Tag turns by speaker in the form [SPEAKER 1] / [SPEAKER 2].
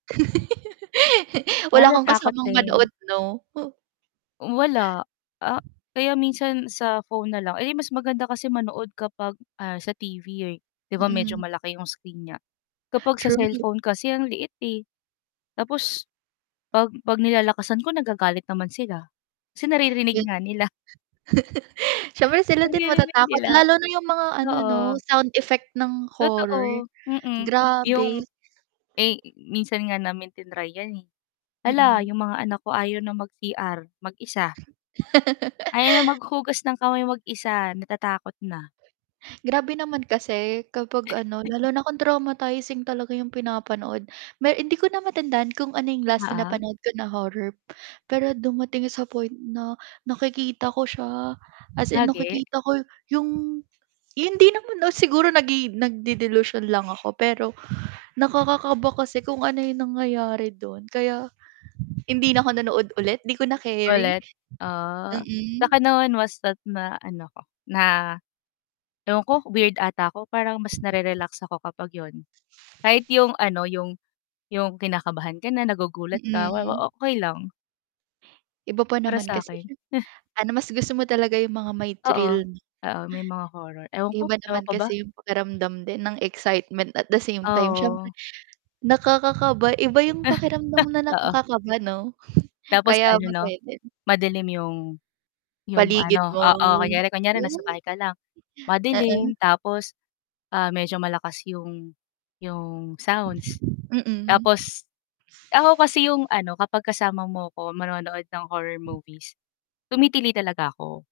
[SPEAKER 1] Ah,
[SPEAKER 2] Wala kang
[SPEAKER 1] natakot
[SPEAKER 2] kasamang
[SPEAKER 1] din.
[SPEAKER 2] manood 'no?
[SPEAKER 1] Hmm, wala. Ah kaya minsan sa phone na lang. Eh, mas maganda kasi manood kapag, ah, sa TV, eh, 'di ba medyo
[SPEAKER 2] Mm.
[SPEAKER 1] malaki 'yong screen niya? Kapag sa
[SPEAKER 2] True.
[SPEAKER 1] cellphone kasi ang liit, eh. Tapos 'pag 'pag nilalakasan ko, nagagalit naman sila. Kasi naririnig
[SPEAKER 2] Eh.
[SPEAKER 1] nga nila.
[SPEAKER 2] Siyempre sila din
[SPEAKER 1] Naririnig
[SPEAKER 2] matatakot.
[SPEAKER 1] nila.
[SPEAKER 2] Lalo na 'yung mga ano, 'no?
[SPEAKER 1] Oo.
[SPEAKER 2] Sound effect ng horror.
[SPEAKER 1] Totoo. Mm.
[SPEAKER 2] Grabe.
[SPEAKER 1] 'Yung eh, minsan nga namin triny 'yan, eh. Hala,
[SPEAKER 2] Mm.
[SPEAKER 1] 'yung mga anak ko ayaw na mag CR mag-isa. Ayaw na maghugas ng kamay mag-isa, natatakot na.
[SPEAKER 2] Grabe naman kasi kapag ano, lalo na kung traumatizing talaga 'yung pinapanood. Me hindi ko na matandaan kung ano 'yung last na
[SPEAKER 1] Oo.
[SPEAKER 2] napanood ko na horror, pero dumating sa point na nakikita ko siya, as in
[SPEAKER 1] Lagi?
[SPEAKER 2] nakikita ko, 'yong hindi naman oh, siguro nagi nag-de-delusion lang ako pero nakakakaba kasi kung ano 'yong nangyayari do'n. Kaya, hindi na ako nanood ulit. 'Di ko na keri.
[SPEAKER 1] Ulit? Ah,
[SPEAKER 2] Mm.
[SPEAKER 1] sa'kin naman basta't na ano ko, na ewan ko, weird ata ako. Parang mas narerelax ako kapag 'yun. Kahit 'yung ano, 'yung 'yung kinakabahan ka na, nagugulat ka, wa wa
[SPEAKER 2] Mm.
[SPEAKER 1] okey lang.
[SPEAKER 2] Iba pa
[SPEAKER 1] Para
[SPEAKER 2] naman
[SPEAKER 1] sa
[SPEAKER 2] kasi
[SPEAKER 1] akin.
[SPEAKER 2] siyem ano, mas gusto mo talaga 'yung mga may
[SPEAKER 1] Oo.
[SPEAKER 2] thrill 'no.
[SPEAKER 1] Oo, may mga horror. Ewan ko,
[SPEAKER 2] Iba
[SPEAKER 1] ewan
[SPEAKER 2] naman
[SPEAKER 1] ko ba.
[SPEAKER 2] kasi 'yung pakiramdam din ng excitement, at the same time siyempre
[SPEAKER 1] Oo.
[SPEAKER 2] nakakakaba. Iba 'yung pakiramdam na
[SPEAKER 1] Oo.
[SPEAKER 2] nakakakaba 'no?
[SPEAKER 1] Tapos
[SPEAKER 2] Kaya
[SPEAKER 1] ano 'no,
[SPEAKER 2] masaya din.
[SPEAKER 1] madilim 'yong 'yong
[SPEAKER 2] Paligid
[SPEAKER 1] ano
[SPEAKER 2] mo.
[SPEAKER 1] oo. Kunyari kunyari nasa
[SPEAKER 2] Oh.
[SPEAKER 1] bahay ka lang,
[SPEAKER 2] Oo.
[SPEAKER 1] madilim tapos, ah, medyo malakas 'yong 'yong sounds,
[SPEAKER 2] Mm.
[SPEAKER 1] tapos ako kasi 'yong ano, kapag kasama mo ako manonood ng horror movies, tumitili talaga ako.